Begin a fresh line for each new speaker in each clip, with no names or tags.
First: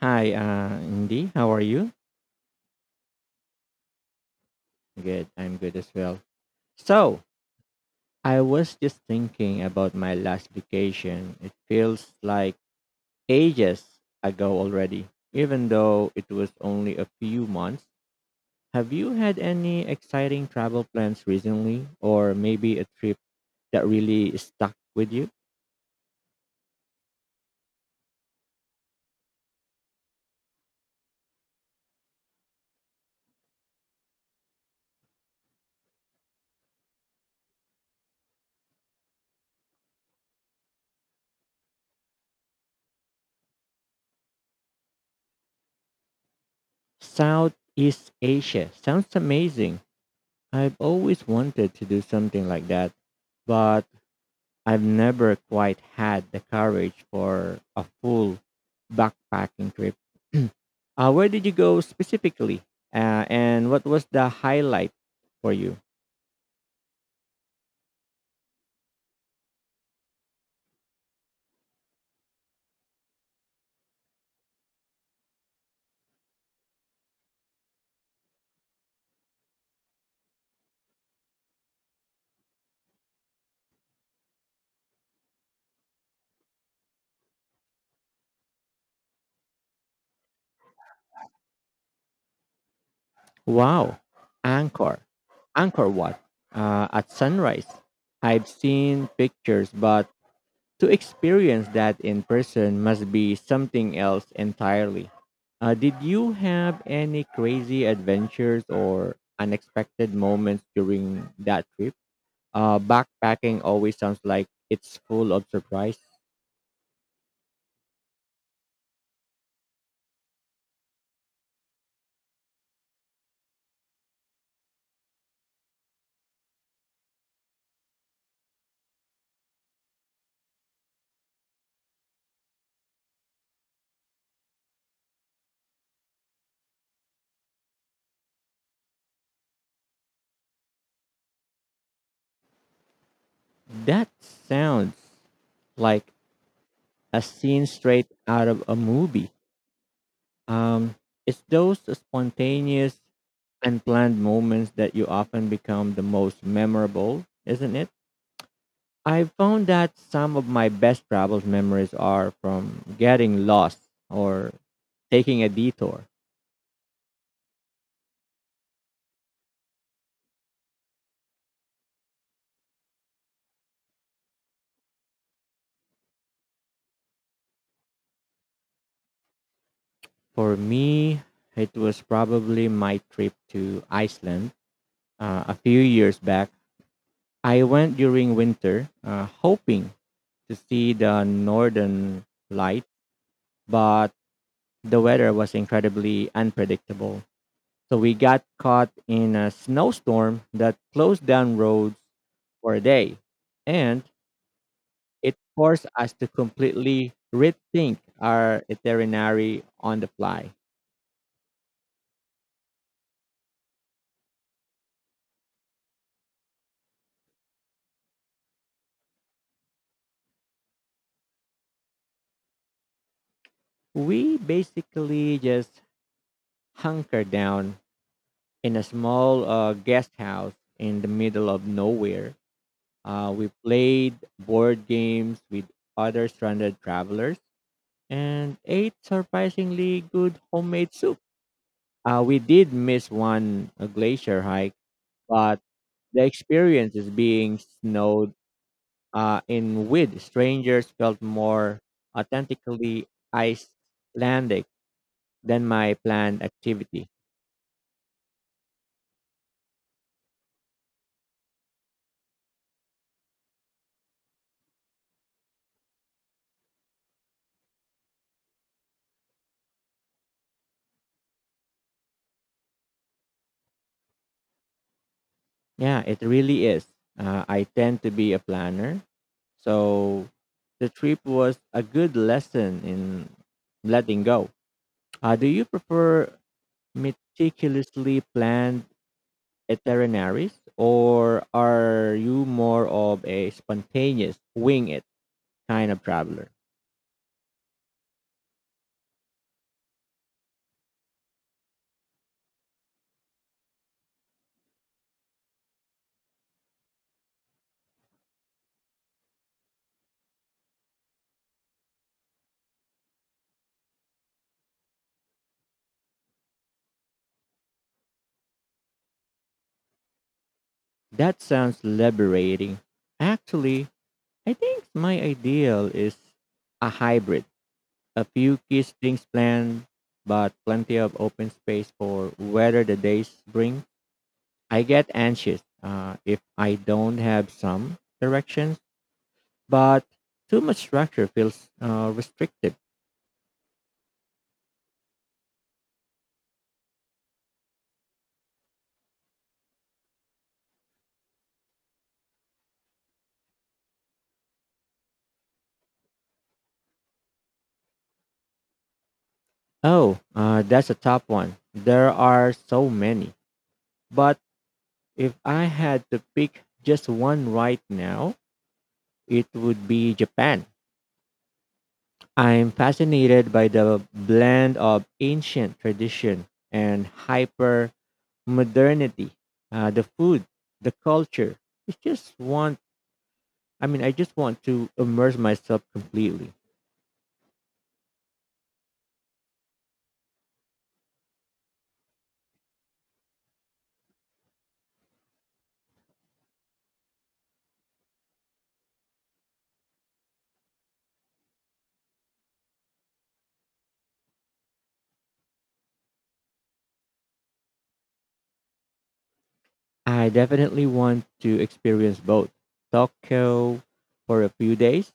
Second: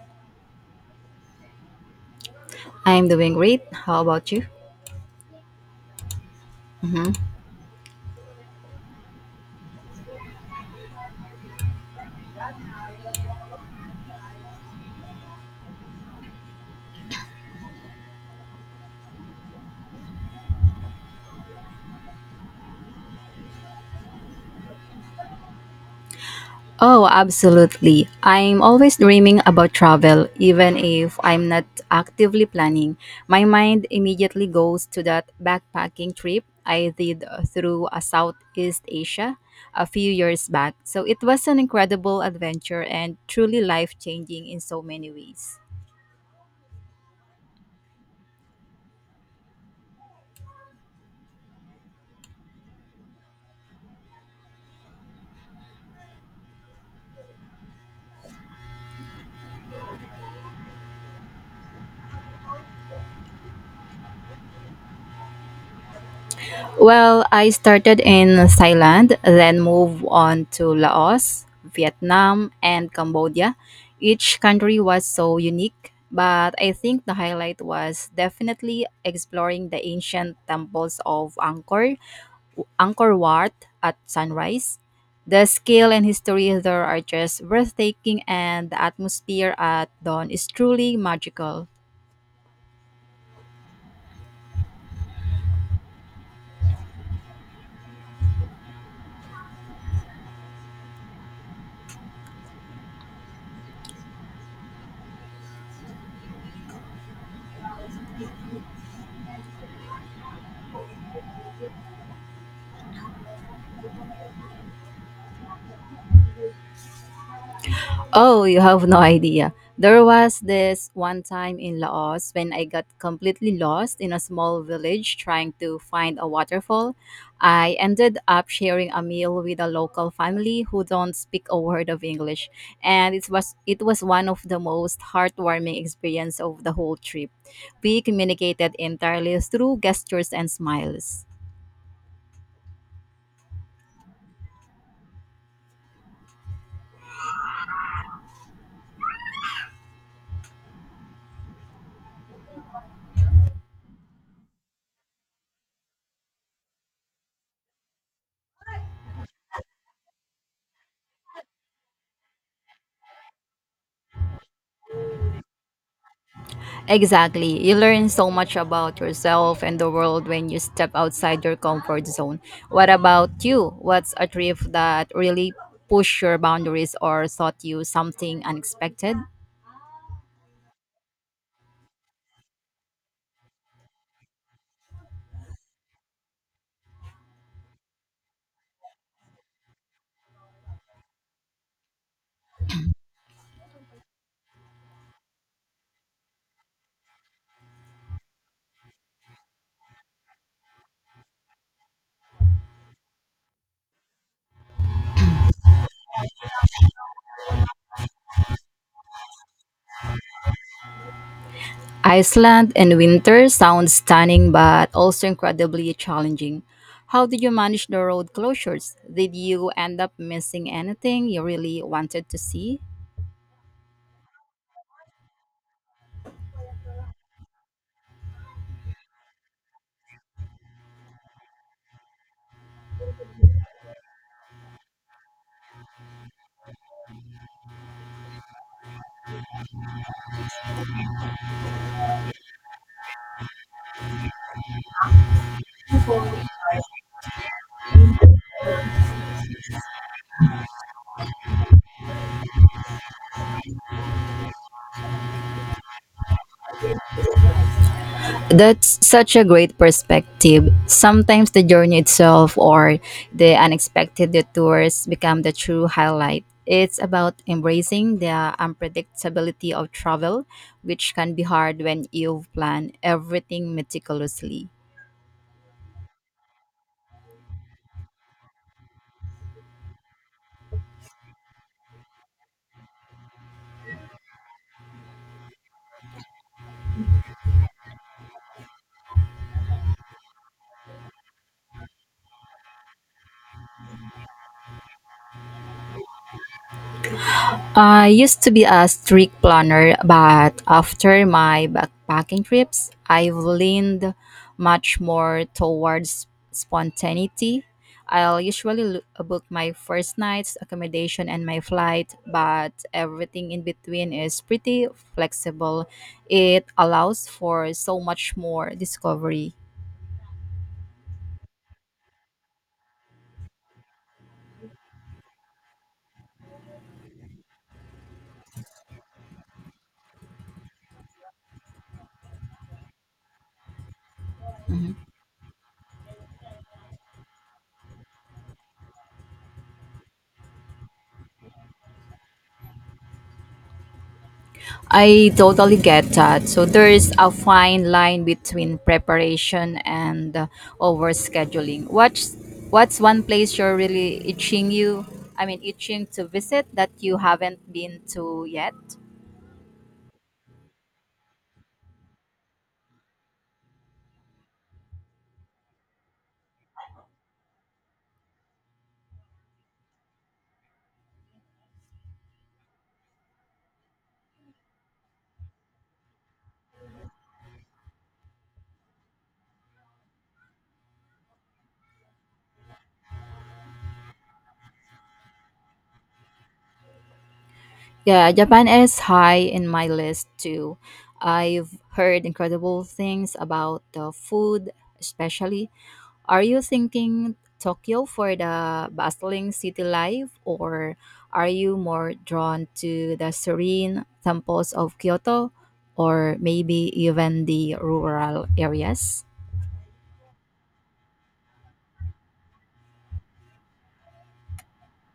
Hi, Indy. How are you?
I'm doing great. How about you?
Good. I'm good as well. So, I was just thinking about my last vacation. It feels like ages ago already, even though it was only a few months. Have you had any exciting travel plans recently, or maybe a trip that really stuck with you?
Oh, absolutely. I'm always dreaming about travel, even if I'm not actively planning. My mind immediately goes to that backpacking trip I did through Southeast Asia a few years back. So it was an incredible adventure and truly life changing in so many ways.
Southeast Asia sounds amazing. I've always wanted to do something like that, but I've never quite had the courage for a full backpacking trip. Where did you go specifically? And what was the highlight for you?
Well, I started in Thailand, then moved on to Laos, Vietnam, and Cambodia. Each country was so unique, but I think the highlight was definitely exploring the ancient temples of Angkor, Angkor Wat at sunrise. The scale and history there are just breathtaking, and the atmosphere at dawn is truly magical.
Wow, Angkor. Angkor Wat at sunrise. I've seen pictures, but to experience that in person must be something else entirely. Did you have any crazy adventures or unexpected moments during that trip? Backpacking always sounds like it's full of surprise.
Oh, you have no idea. There was this one time in Laos when I got completely lost in a small village trying to find a waterfall. I ended up sharing a meal with a local family who don't speak a word of English, and it was one of the most heartwarming experience of the whole trip. We communicated entirely through gestures and smiles.
That sounds like a scene straight out of a movie. Um, it's those spontaneous, unplanned moments that you often become the most memorable, isn't it? I found that some of my best travel memories are from getting lost or taking a detour.
Exactly. You learn so much about yourself and the world when you step outside your comfort zone. What about you? What's a trip that really pushed your boundaries or taught you something unexpected?
For me, it was probably my trip to Iceland a few years back. I went during winter, hoping to see the northern light, but the weather was incredibly unpredictable. So we got caught in a snowstorm that closed down roads for a day, and it forced us to completely rethink our itinerary on the fly.
Iceland in winter sounds stunning but also incredibly challenging. How did you manage the road closures? Did you end up missing anything you really wanted to see?
We basically just hunkered down in a small guest house in the middle of nowhere. We played board games with other stranded travelers and ate surprisingly good homemade soup. We did miss one a glacier hike, but the experience is being snowed in with strangers felt more authentically Icelandic than my planned activity.
That's such a great perspective. Sometimes the journey itself or the unexpected detours become the true highlight. It's about embracing the unpredictability of travel, which can be hard when you plan everything meticulously.
Yeah, it really is. I tend to be a planner, so the trip was a good lesson in letting go. Do you prefer meticulously planned itineraries, or are you more of a spontaneous wing it kind of traveler?
I used to be a strict planner, but after my backpacking trips, I've leaned much more towards spontaneity. I'll usually book my first night's accommodation and my flight, but everything in between is pretty flexible. It allows for so much more discovery.
That sounds liberating. Actually, I think my ideal is a hybrid. A few key things planned, but plenty of open space for whether the days bring. I get anxious if I don't have some directions, but too much structure feels restrictive.
I totally get that. So there is a fine line between preparation and overscheduling. What's one place you're really itching you? I mean, itching to visit that you haven't been to yet?
Oh, that's a top one. There are so many. But if I had to pick just one right now, it would be Japan. I'm fascinated by the blend of ancient tradition and hyper modernity. The food, the culture, it's just I just want to immerse myself completely.
Yeah, Japan is high in my list too. I've heard incredible things about the food, especially. Are you thinking Tokyo for the bustling city life, or are you more drawn to the serene temples of Kyoto, or maybe even the rural areas?
I definitely want to experience both Tokyo for a few days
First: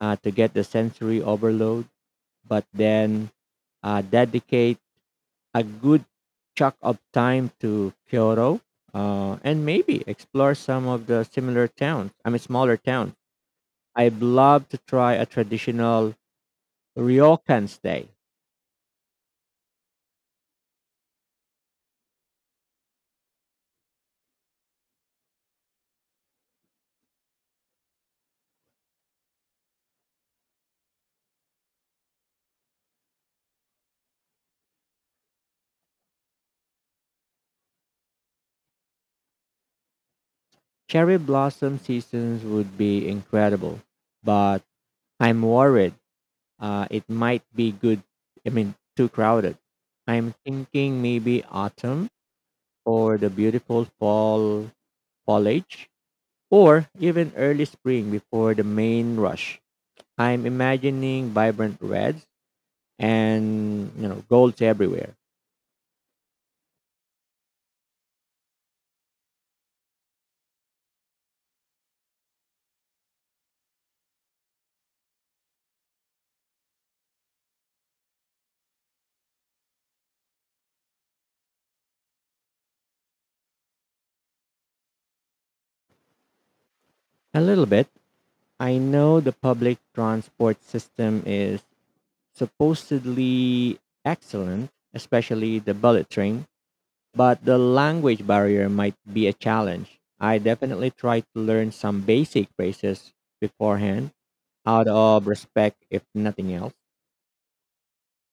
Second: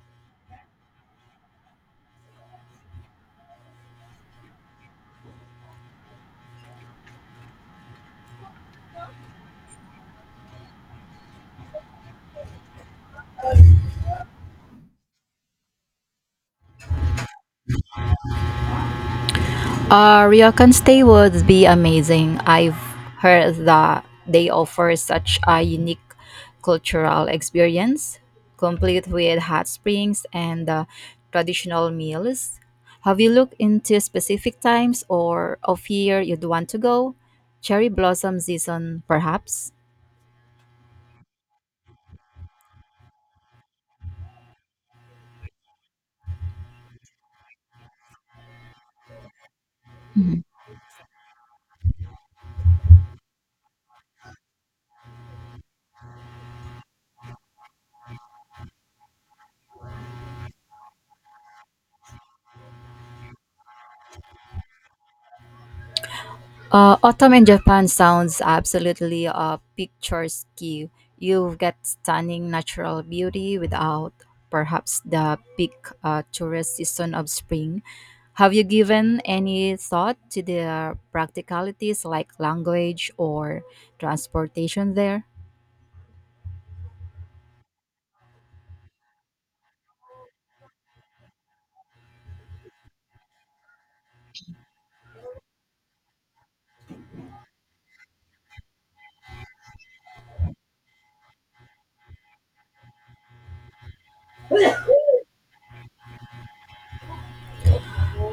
to get the sensory overload, but then dedicate a good chunk of time to Kyoto and maybe explore some of the similar towns. I mean, smaller towns. I'd love to try a traditional ryokan stay.
Ryokan Stay would be amazing. I've heard that they offer such a unique cultural experience, complete with hot springs and traditional meals. Have you looked into specific times or of year you'd want to go? Cherry blossom season, perhaps?
Cherry blossom seasons would be incredible, but I'm worried it might be too crowded. I'm thinking maybe autumn or the beautiful fall foliage, or even early spring before the main rush. I'm imagining vibrant reds and golds everywhere.
Autumn in Japan sounds absolutely picturesque. You get stunning natural beauty without perhaps the peak tourist season of spring. Have you given any thought to the practicalities like language or transportation there?
A little bit. I know the public transport system is supposedly excellent, especially the bullet train, but the language barrier might be a challenge. I definitely try to learn some basic phrases beforehand out of respect, if nothing else.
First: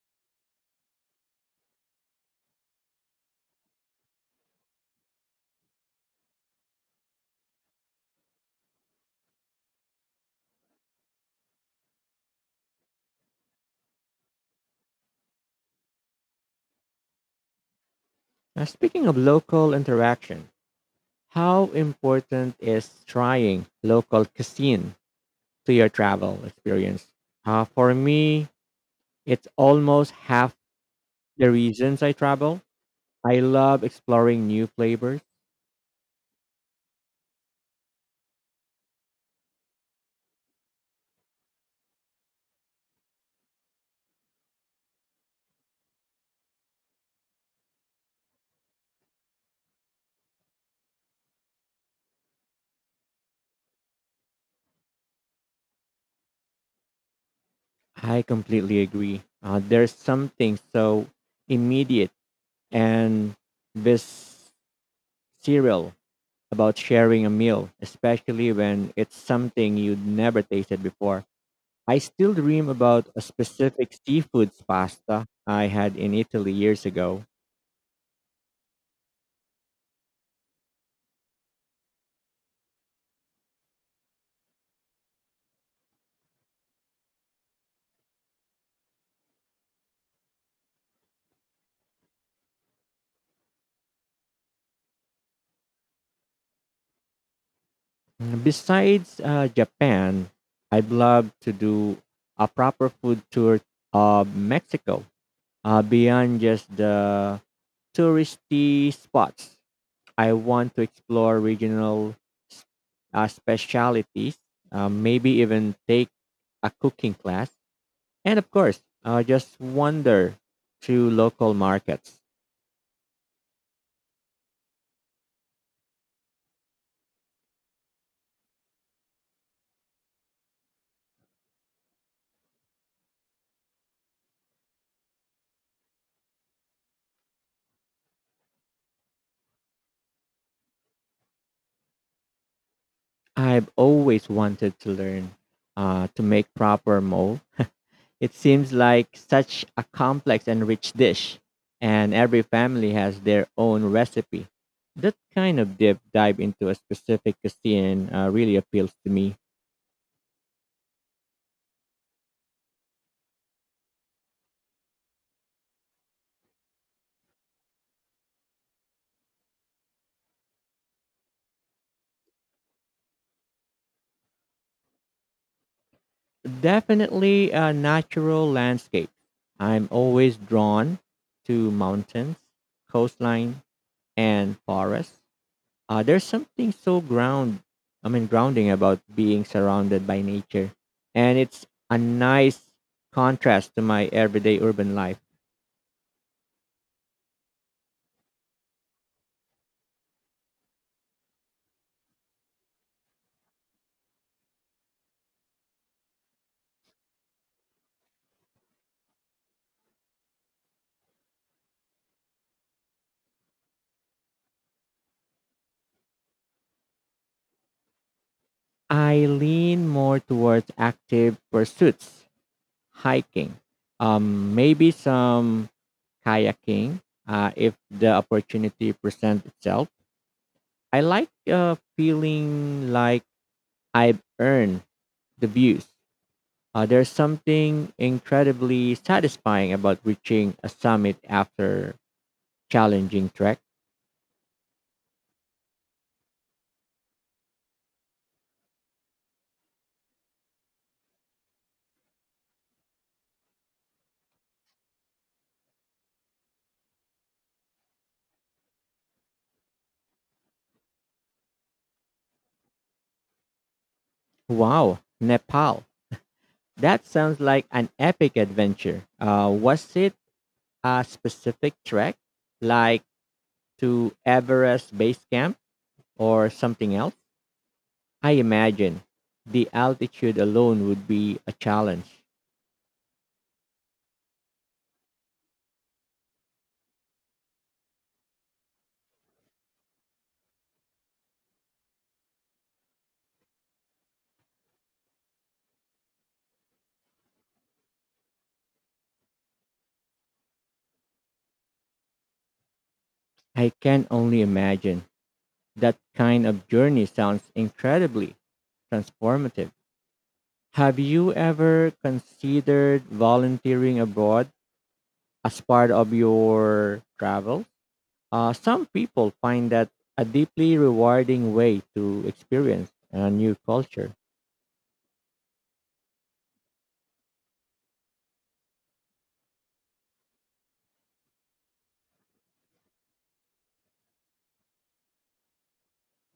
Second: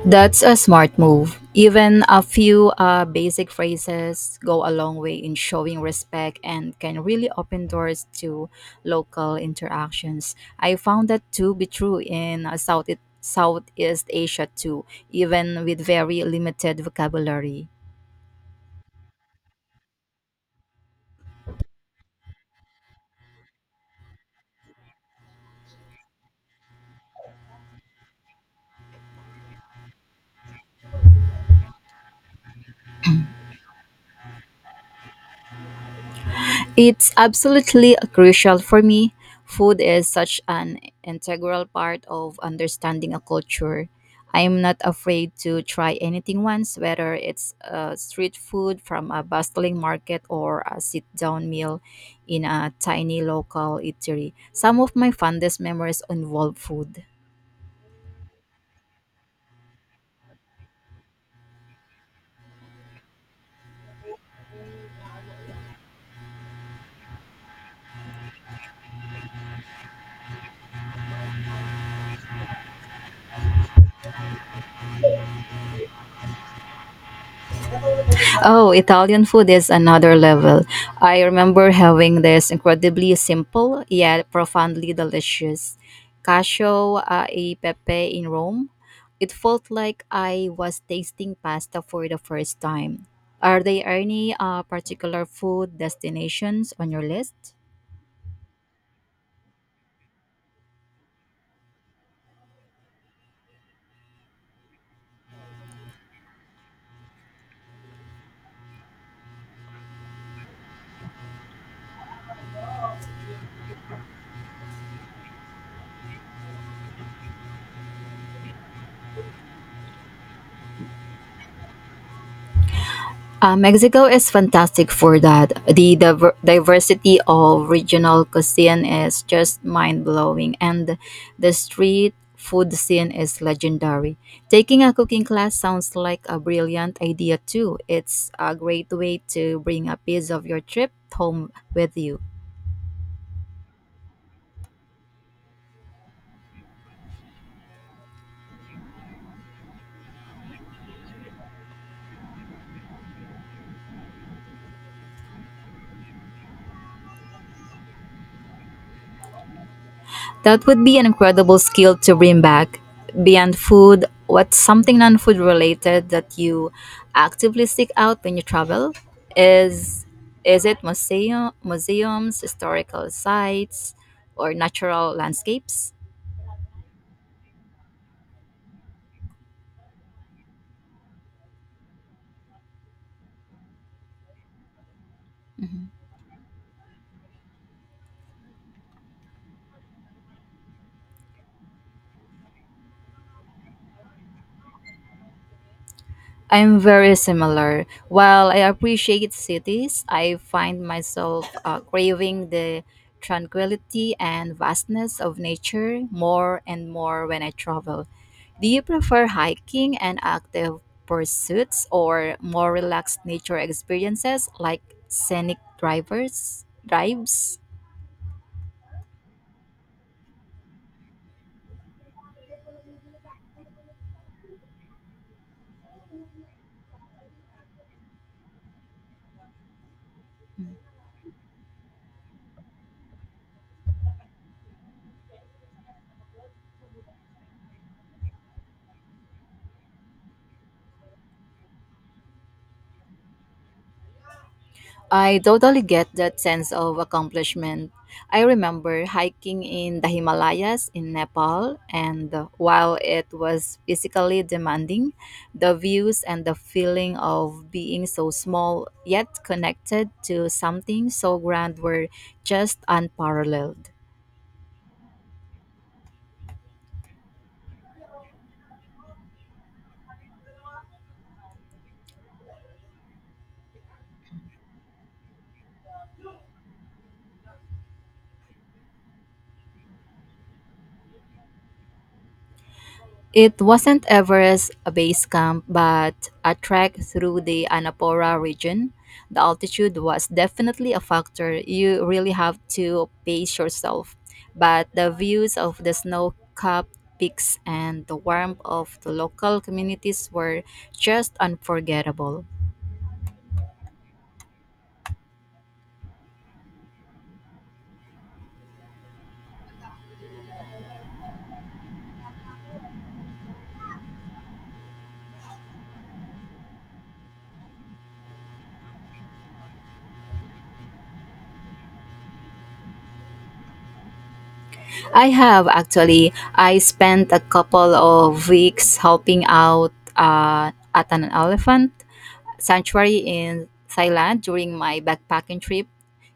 That's a smart move. Even a few basic phrases go a long way in showing respect and can really open doors to local interactions. I found that to be true in Southeast Asia too, even with very limited vocabulary.
Now, speaking of local interaction, how important is trying local cuisine to your travel experience? For me, it's almost half the reasons I travel. I love exploring new flavors.
It's absolutely crucial for me. Food is such an integral part of understanding a culture. I'm not afraid to try anything once, whether it's street food from a bustling market or a sit down meal in a tiny local eatery. Some of my fondest memories involve food.
I completely agree. There's something so immediate and bis cereal about sharing a meal, especially when it's something you'd never tasted before. I still dream about a specific seafood pasta I had in Italy years ago.
Oh, Italian food is another level. I remember having this incredibly simple yet profoundly delicious cacio e pepe in Rome. It felt like I was tasting pasta for the first time. Are there any particular food destinations on your list?
Mm, besides Japan, I'd love to do a proper food tour of Mexico beyond just the touristy spots. I want to explore regional s- specialities, maybe even take a cooking class, and of course, just wander through local markets.
Mexico is fantastic for that. The diversity of regional cuisine is just mind blowing, and the street food scene is legendary. Taking a cooking class sounds like a brilliant idea, too. It's a great way to bring a piece of your trip home with you.
I've always wanted to learn to make proper mole. It seems like such a complex and rich dish, and every family has their own recipe. That kind of deep dive into a specific cuisine really appeals to me.
That would be an incredible skill to bring back. Beyond food, what's something non food related that you actively seek out when you travel? Is is it museums, historical sites, or natural landscapes?
Definitely natural landscapes. I'm always drawn to mountains, coastline, and forests.
Mm-hmm.
There's something so grounding about being surrounded by nature, and it's a nice contrast to my everyday urban life.
I'm very similar. While I appreciate cities, I find myself craving the tranquility and vastness of nature more and more when I travel. Do you prefer hiking and active pursuits or more relaxed nature experiences like scenic drivers drives?
I lean more towards active pursuits, hiking, maybe some kayaking if the opportunity presents itself. I like feeling like I've earned the views. There's something incredibly satisfying about reaching a summit after challenging trek.
I totally get that sense of accomplishment. I remember hiking in the Himalayas in Nepal, and while it was physically demanding, the views and the feeling of being so small yet connected to something so grand were just unparalleled.
Wow, Nepal. That sounds like an epic adventure. Was it a specific trek, like to Everest Base Camp or something else? I imagine the altitude alone would be a challenge.
It wasn't Everest a base camp, but a trek through the Annapurna region. The altitude was definitely a factor. You really have to pace yourself. But the views of the snow capped peaks and the warmth of the local communities were just unforgettable.
I can only imagine. That kind of journey sounds incredibly transformative. Have you ever considered volunteering abroad as part of your travel? Some people find that a deeply rewarding way to experience a new culture.
I have actually, I spent a couple of weeks helping out at an elephant sanctuary in Thailand during my backpacking trip.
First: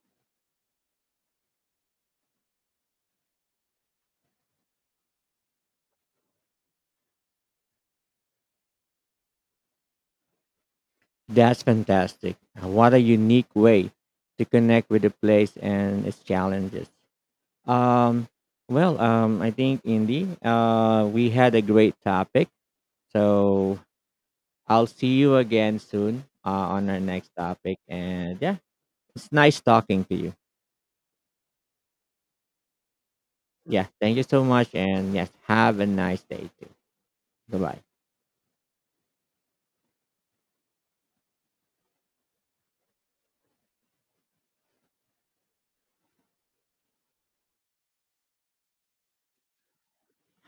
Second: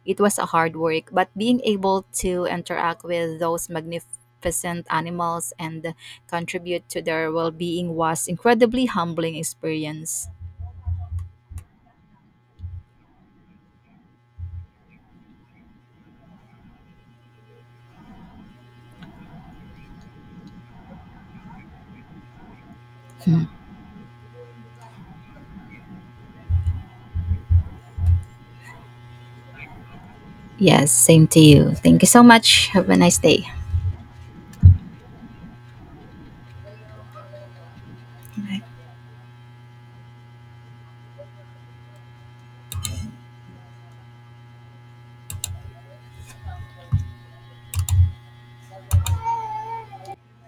It was a hard work, but being able to interact with those magnificent animals and contribute to their well-being was incredibly humbling experience.
That's fantastic. What a unique way to connect with the place and its challenges. Um, well, I think, Indy, we had a great topic.
Hmm.
So I'll see you again soon on our next topic. And yeah, it's nice talking to you.
Yes, same to you. Thank you so much. Have a nice day.
Yeah, thank you so much. And yes, have a nice day too. Goodbye.